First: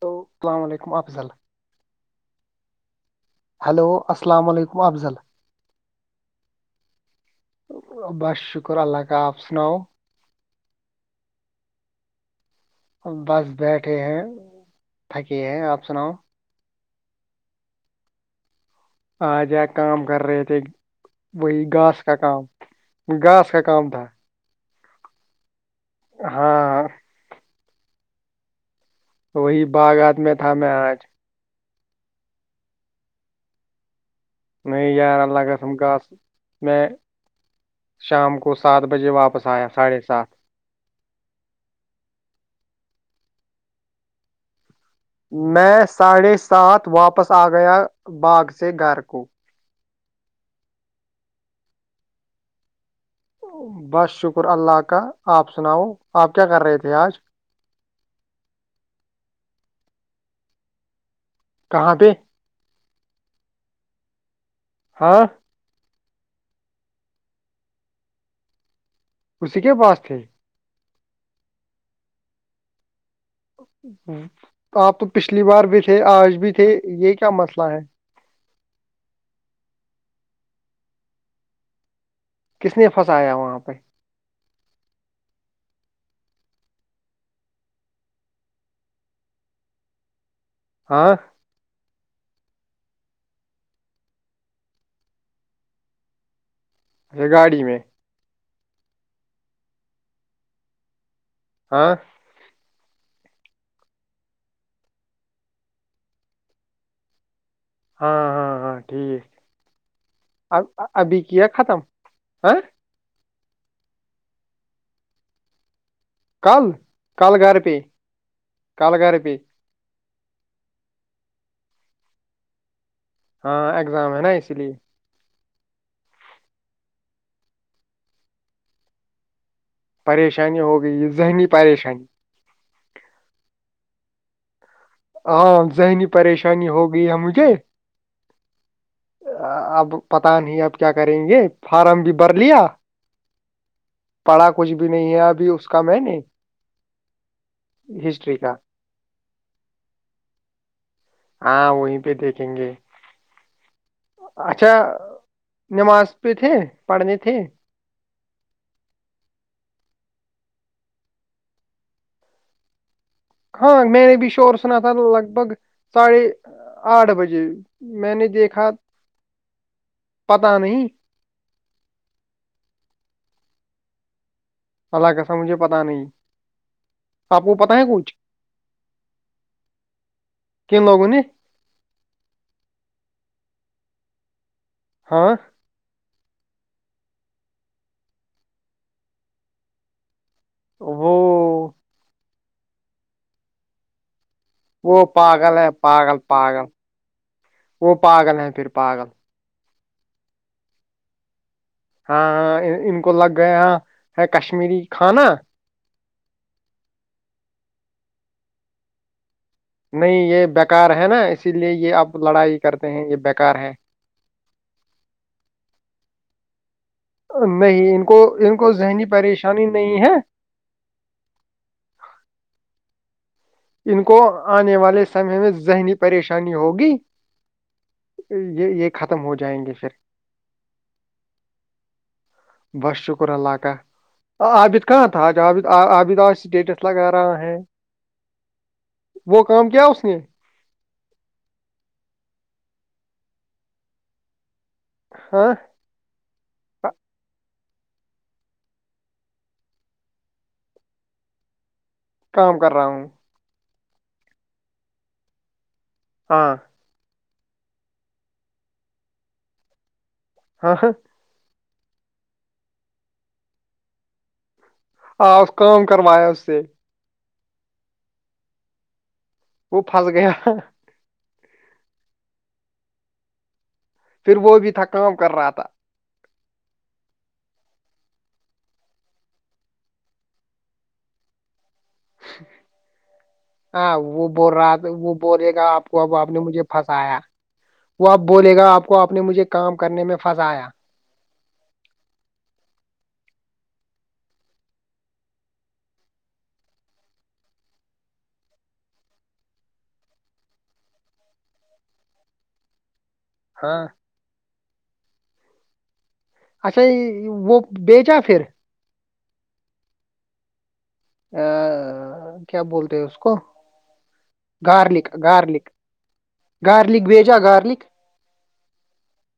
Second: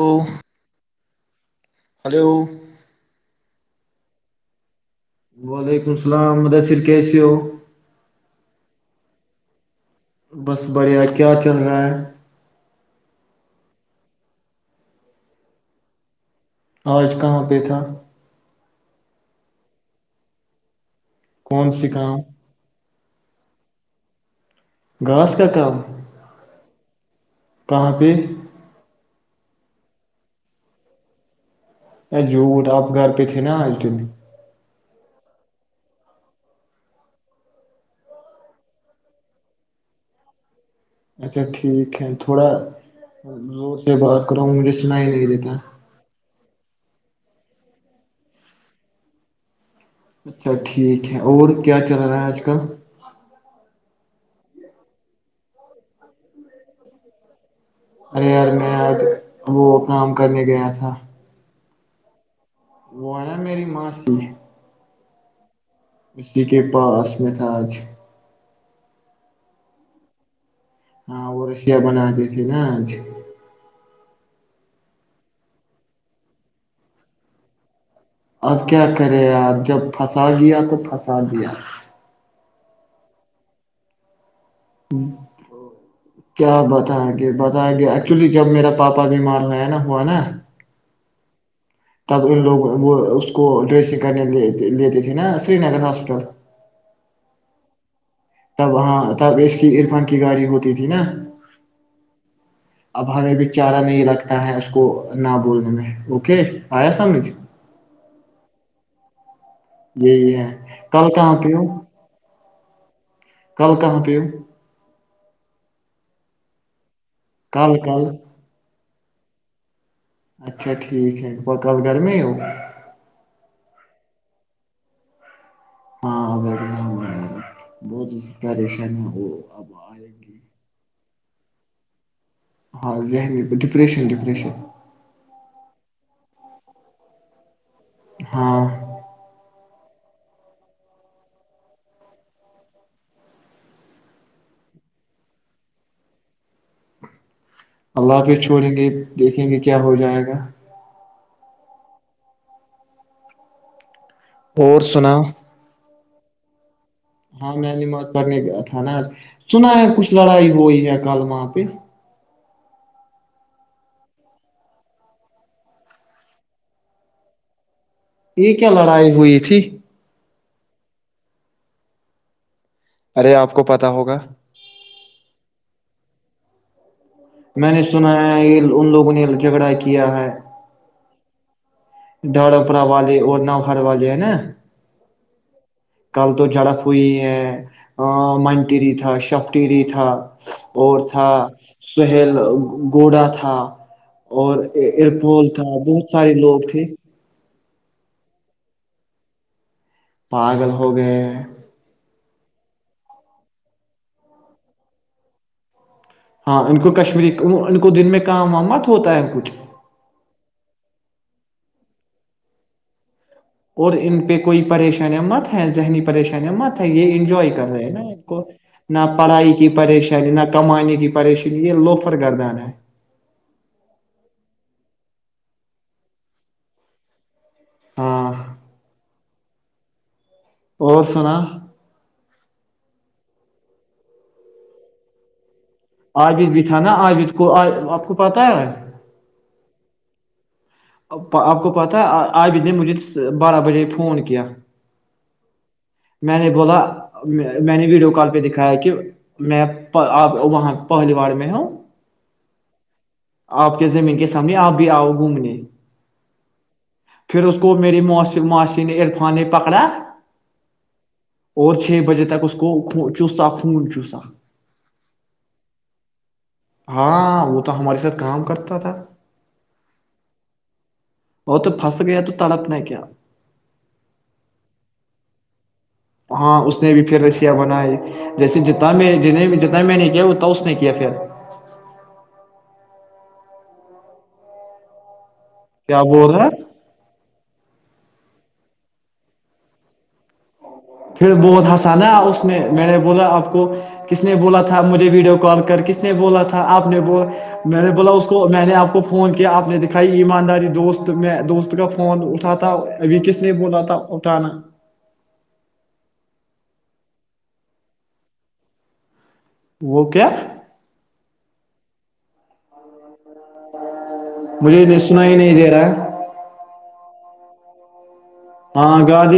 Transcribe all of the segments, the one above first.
Hello السل علیکم فھضل ہلو ہلو السلام علیکم افضل وعلیکم السلام مدثر کیسے ہو بس شکر اللہ آپ سناؤ بس بڑیا کیا چل رہا ہے بس بیٹھے ہیں تھکے ہیں آپ سناؤ آج کہاں پہ تھا آ جا کام کر رہے تھے وہی کون سی گاس کا کام گاس کا کام تھا گھاس کا کام ہاں کہاں پہ وہی باغات میں تھا میں آج ا جوھوٹ آب گھر پہ تھے نا آج دن نئی گیارہ لگ تھم گاس میں شام کو سات بجے واپس آیا ساڑھے سات اچھا ٹھیک ہے تھوڑا ر سے بات کر رہا ہوں مجھے سنائی نہیں دیتا میں ساڑھے ساتھ واپس آ گیا باغ سے گھر کو اچھا ٹھیک ہے اور کیا چل رہا ہے آج کل بس شکر اللہ کا آپ سناؤ آپ کیا کر رہے تھے آج ارر میں آج وہ کام کرنے گیا تھا کہاں پہ وہ ہے نا میری ماںسی ہاں اسی کے پاس میں تھا آج اسی کے پاس تھے ہاں وہ رشیا مان آج تھے نا آج آپ تو پچھلی بار بھی تھے آج بھی تھے یہ کیا مسئلہ ہے اب کیا کرے آپ جب پھنسا دیا تو پھنسا دیا کس نے پھنسایا وہاں پہ کیا بتائیں گے بتیں گے ایکچولی جب میرا پاپا بیمار ہویا نا ہوا نا ہاں تب ان لوگ وہ اس کو ڈریسنگ کرنے لیتے تھے نا سری نگر ہاسپٹل ری گاڑی میں تب ہاں تب اس کی عرفان کی گاڑی ہوتی تھی نا ہاں اب ہمیں بھی چارہ نہیں رکھتا ہے اس کو نہ بولنے میں اوکے آیا سمجھ ہاں ہاں ہاں ٹھیک یہی ہے کل کہاں پی ہ آ کل کہاں پ کل کل گھر پ کلگررب اچھا ٹھیک ہے بہت ڈر میں ہو ہاں ایگزام ہے نا اسی لیے ہاں بہت اس پریشانی ہو پریشانی ہو گئی ذہنی پریشانی ہاں ذہنی ڈپریشن ڈپریشن ہاں ذہنی پریشانی ہو گئی ہے مجھے ہاں اب پتا نہیں اب کیا کریں گے فارم بھی بھر لیا پڑا کچھ بھی نہیں ہے ابھی اس کا میں نے اللہ پ ہسٹری کا چھوڑیں گے دیکھیں گے کہ کیا ہو جائے گا ہاں وہیں پہ دیکھیں گے اچھا اور سنا نمازاز پ تھے پڑھنے تھے ہاں میں نے مت کرنے کا تھا نا سنا ہے کچھ لڑائی ہوئی ہے کل وہاں پہ ہاں میں نے بھی شور سنا تھا لگ بھگ ساڑھے آٹھ بجے میں نے یہ دیکھا کیا لڑائی ہوئی تھی پتا نہیں ارے آپ کو پتا ہوگا اللہ کیسا مجھے پتہ نہیں آپ کو میں پتا نے ہے سنا کچھ ہے ان لوگوں نے جھگڑا کیا ہے کن لوگوں نے درمپرا والے اور خرواجائے نا ہاں کل تو جڑپ ہوئی ہے منٹیری تھا شب ٹیری تھا اور وہ تھا سہیل گوڑا تھا اور وہ ارپول پاگل تھا ہے بہت پاگل سارے لوگ پاگل تھے وہ پاگل ہیں پھر پاگل پاگل ہو گئے ہاں ان کو لگ گیا ہے کشمیری کھانا ہاں ان کو کشمیری ان کو دن میں کام مت ہوتا ہے کچھ نہیں یہ بیکار ہے نا اسی لیے یہ آپ لڑائی کرتے ہیں یہ بیکار ہے اور ان پہ کوئی پریشانیاں مت ہیں ذہنی پریشانیاں مت یہ انجوائے کر رہے نہیں نا ان کو نہ ذہنی پڑھائی پریشانی کی نہیں ہے پریشانی نہ کمانے کی پریشانی یہ لوفر گردان ہے ان کو آنے والے سمے میں ذہنی پریشانی ہوگی ہاں یہ یہ خط ختم ہو جائیں گے پھر اور سنا بس شکر اللہ کا عابد کہاں تھا آج عابد آ- عابد آج آجد بھی تھا اسٹیٹس نا لگا آجد رہا کو ہے آپ پتا ک اس نہیں آپ کو پتا آب نے مجھے بارہ بجے فون کیا ہاں میں نے بولا میں نے ویڈیو کال پہ دکھایا ہے کہ میں آپ وہاں پہلی بار میں ہوں کام کر رہا ہوں آپ کے زمین کے سامنے آپ بھی آؤ گھومنے ہاں پھر اس کو میری م معاش نے عرفان نے پکڑا ہاں ہاں اور چھ بجے تک اس کو چوسا خون چوسا آ اس کا کرماس ہاں وہ تو ہمارے ساتھ کام کرتا تھا وہ پھس گیا وہ تو پھنس گیا تو تڑپ نے کیا؟ پھر وہ بھی تھا کام کر رہا تھا ہاں اس نے بھی پھر رشیا بناائی جیسے جنا میں ج جتنا میں نے کیا اتا اس نے کیا پھر ہاں وہ ب رات وہ بولے گا آپ کو اب آپ بول نے رہا مجھے پھنسایا وہ آپ بولے گا آپ کو آپ نے مجھے کام کرنے میں پھنسایا پھر بہت ہنسانا اس نے میں نے بولا آپ کو کس نے بولا تھا مجھے ویڈیو کال کر کس نے بولا تھا آپ نے بو میں نے بولا اس کو میں نے آپ کو فون کیا آپ نے دکھائی ایمانداری دوست میں دوست کا فون اٹھا ابھی کس نے بولا ہاں تھا اٹھانا اچھا وہ بیچا پھر وہ کیا ا کیا بولتے ہیں اس کو مجھے گارلک نسنا ہی نہیں دے گارلک رہا ہے گارلک بھیجا گارلک ہاں گار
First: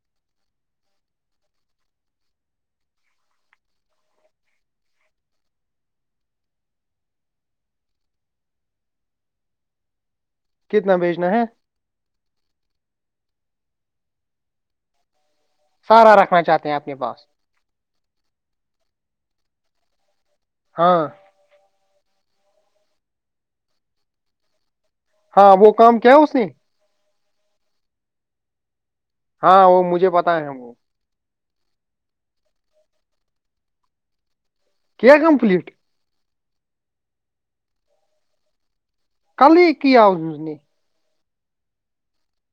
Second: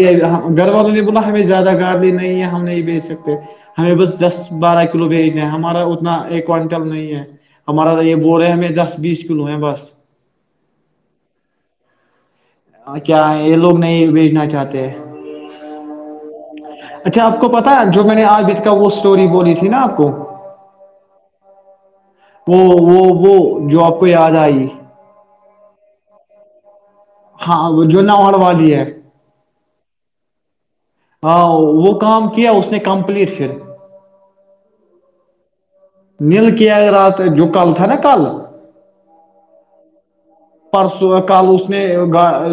گھر والوں نے بولا ہمیں زیادہ گارلی نہیں ہے ہم نہیں بیج سکتے ہمیں بس دس بارہ کلو بیچ د ہیں ہمارا اتنا ایک کونٹل نہیں ہے ہمارا یہ ب رہ ہے ہمیں دس بیس کلو ہے بس کتنا بیچنا ہے کیا یہ لوگ نہیں بھیجنا چاہتے سارا رکھنا چاہتے ہیں اپنے پاس اچھا آپ کو پتا جو میں نے آج بھیت کہ وہ اسٹوری بولی تھی نا آپ کو ہاں وہ وہ وہ جو آپ کو یاد آئی ہاں وہ کام کیا اس نے ہاں وہ جو نہ مڑوا دی ہے ہاں وہ مجھے پتا ہے وہ ہاں وہ کام کیا اس نے کمپلیٹ پھر کیا کمپلیٹ نیل کیائے رات جو کل تھا نا کل کل ہی کیاؤ س اس نے پرسوں کل اس نے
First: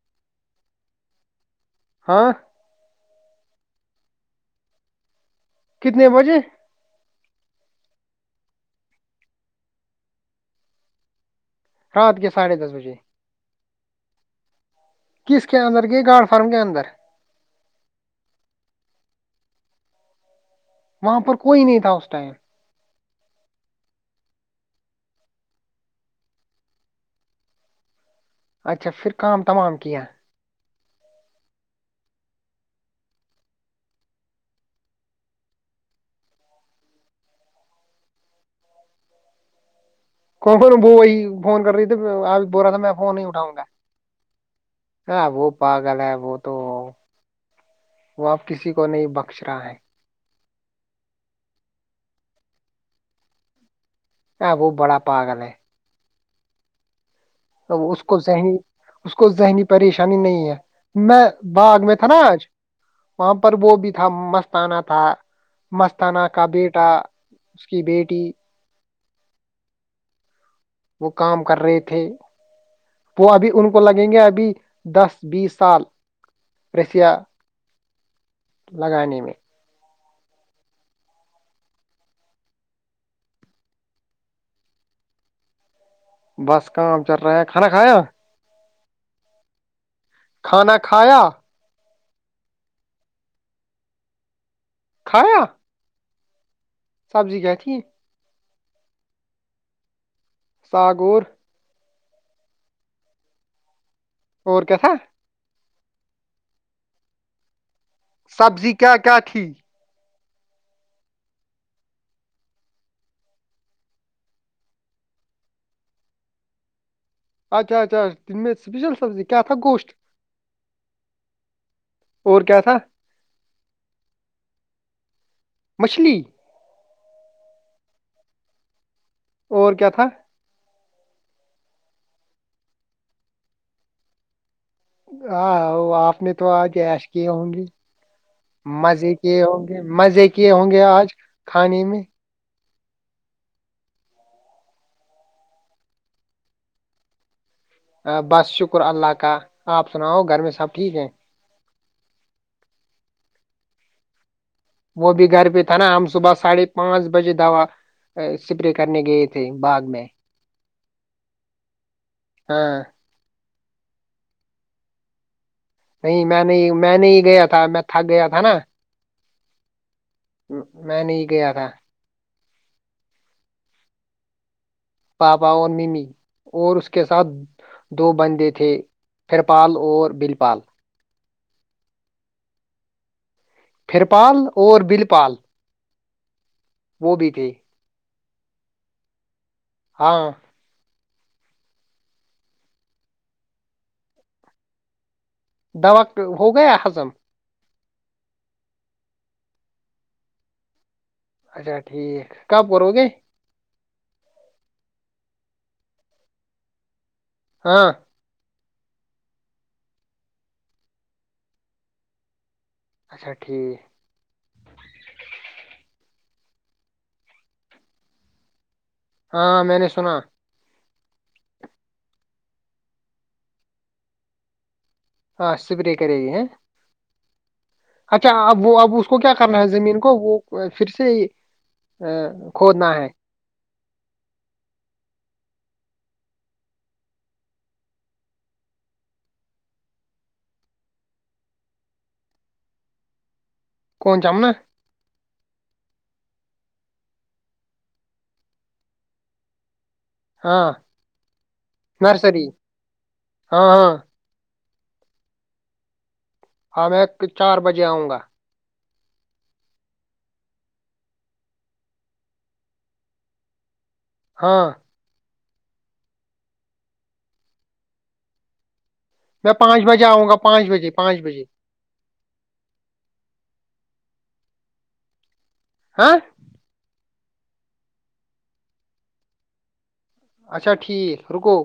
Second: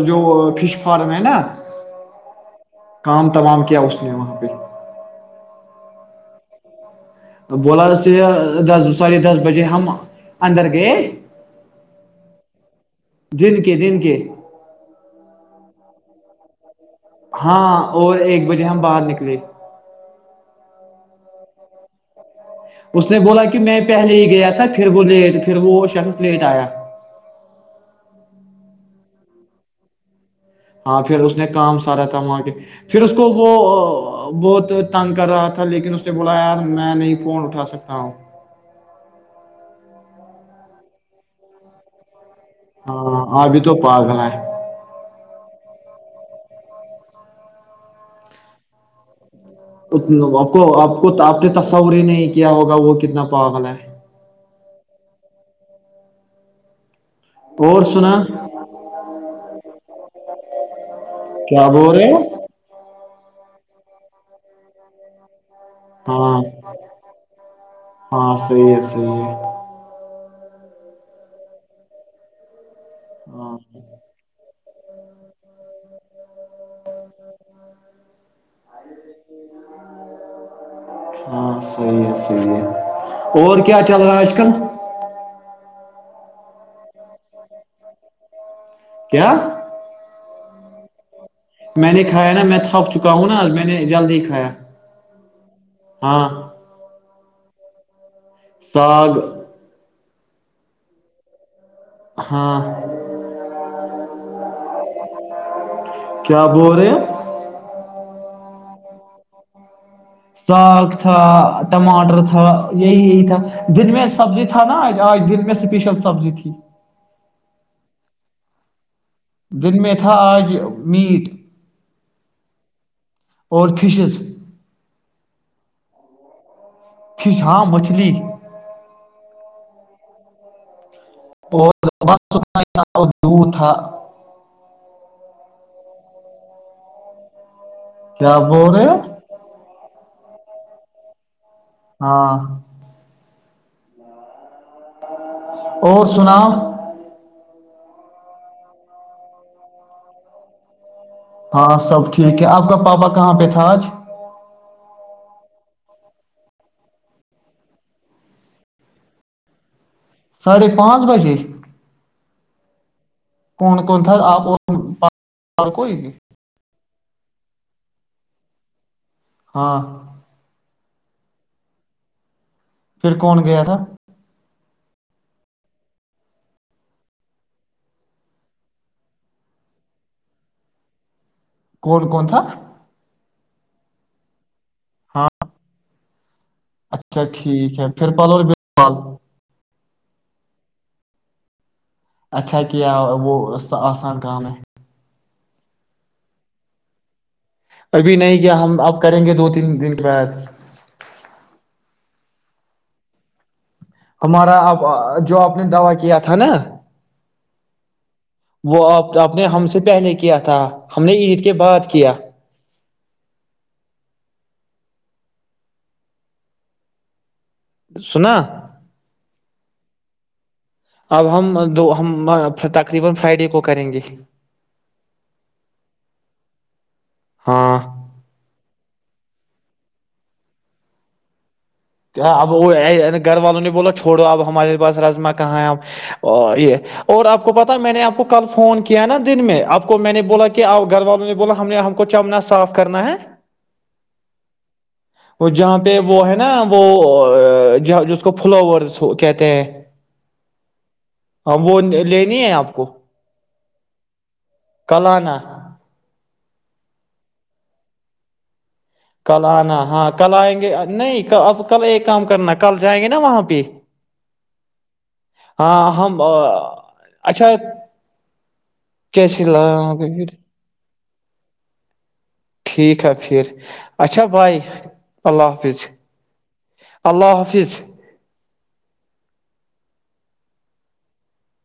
جو فش فارم ہے نا ہاں کام تلام کیا اس نے وہاں پہ کتنے بجے بولاس دس ساڑھے دس بجے ہم اندر گئے رات کے ساڑھے دس بجے دن کے دن کے کس کے اندر کے گاڑ فارم کے اندر ہاں اور ایک بجے ہم باہر نکلے وہاں پر کوئی نہیں تھا اس ٹائم اس نے بولا کہ میں پہلے ہی گیا تھا پھر وہ لیٹ پھر وہ شخص لیٹ آیا اچھا پھر کام تمام کیا ہاں پھر اس نے کام سارا تھا وہاں کے پھر اس کو وہ بہت تنگ کر رہا تھا لیکن اس نے بولا یار میں نہیں فون اٹھا سکتا ہوں کون کون وہ وہی فون کر رہی تھے آپ ہاں اوربھی تو پسنا ہے ہاں وہ پاگل ہے وہ تو وہ اپ کسی کو نہیں بک ا کو آپ کو آپ نے تصور ہی نہیں کیا ہوگا وہ کتنا پاگلا ہے اگو بڑ پا گلے تو اور اس سنا کو ذہنی اس کو ذہنی پریش پریشانی نہیں ہے میں کیا باغ میں بول تھا رہے نا ہو آج وہاں پر وہ بھی تھا مست آنا تھا مستانہ ہاں کا بیٹا اس کی بیٹی جی ہے وہ کام کر رہے تھے وہ ابھی ہاں ان کو لگیں گے ابھی دس بیس سال رسیہ لگانے میں ہاں صحی ہے سحی ہے اور کیا چل رہا ہے آج کل بس کام چل رہا ہے کھانا کھایا کیا کھانا کھایا میں نے کایا نا میں تھک چکا ہوں نا میں نے جلد ہی کھایا کھ رہےا ہاں سبزی گ تھی ساگ ساگور ہاں اور کیسا کیا بول رہے سبزی کیا کیا تھی ساگ تھا ٹماٹر تھا یہی یہی تھا دن میں سبزی تھا نا آج آج دن میں اسپیشل سبزی تھی چچا ت میں اسپیشل سبزی کیا تھا دن گوشت میں تھا آج میٹ اور کیا تھا اور فشز مچھلی فھشاں مچھلی اور کیا تھا [unintelligible] آاں وہ آپ نے تو آج ایش کیے ہوں گے کیا بول رہے ہو مزے کیے ہوں گے مزے کیے ہوں گے آج کھانے میں ہاں اور سنا بس شکر اللہ کا آپ سناؤ گھر میں سب ٹھیک ہے ہاں سب ٹھیک ہے آپ کا پاپا کہاں پہ تھا آج وہ بھی گھر پہ تھا نا ہم صبح ساڑھے پانچ بجے دوا اسپرے کرنے گئے تھے باغ میں ساڈ ھے پانچ بجے ہاں کون کون تھا آپ اور کوئی نہیں میں نہیں میں نہیں گیا تھا میں تھک گیا تھا نا ہاں میں نہیں گیا تھا پھر کون گیا تھا پاپا اور ممی اور اس کے ساتھ دو بندے تھے ہرپال اور بل پال کون کون تھا تھا پھر پال اور بل ہاں پال اچھا ٹھیک ہے پھر پال اور بل پال ہاں اچھا کیا وہ آسان کام ہے دوا ہو گیا ہضم ابھی نہیں کیا ہم اب کریں گے دو تین دن کے بعد اچھا ٹھیک کب کرو گے ہمارا آپ جو آپ نے دوا کیا تھا نا ہاں وہ آپ آپ نے ہم سے پہلے کیا تھا ہم نے عید کے بعد کیا اچھا ٹھیک سنا ہاں میں نے سنا اب ہم دو ہم تقریبا فرائیڈے کو کریں گے ہاں سپرے کرے گی ہے ہاں اچھا اب وہ اب اس کو کیا کرنا ہے زمین کو وہ پھر سے کیا اب وہ کھودنا ہے گھر والوں نے بولا چھوڑو اب ہمارے پاس رجما کہاں آپ یہ اور آپ کو پتا میں نے آپ کو کل فون کیا نا دن میں آپ کو میں نے بولا کہ گھر والوں نے بولا ہم نے ہم کو چمنا صاف کرنا ہے کون جامنا بیبو ہے نا وہ جس کو فلاورس کہتے ہیں ہاں ہاں وہ لینی نرسری ہے آپ کو ہاں ہاں کلانہ ہاں میں چار بجے آؤں گا کل آنا ہاں کل آئیں گے نہیں اب کل ایک کام کرنا کل جائیں گے نا وہاں پہ ہاں ہاں ہم اچھا کیسے میں پانچ بجے آؤں گا پانچ بجے پانچ بجے ٹھیک ہے پھر اچھا بائی اللہ حافظ ہاں اللہ حافظ اچھا ٹھیک رکو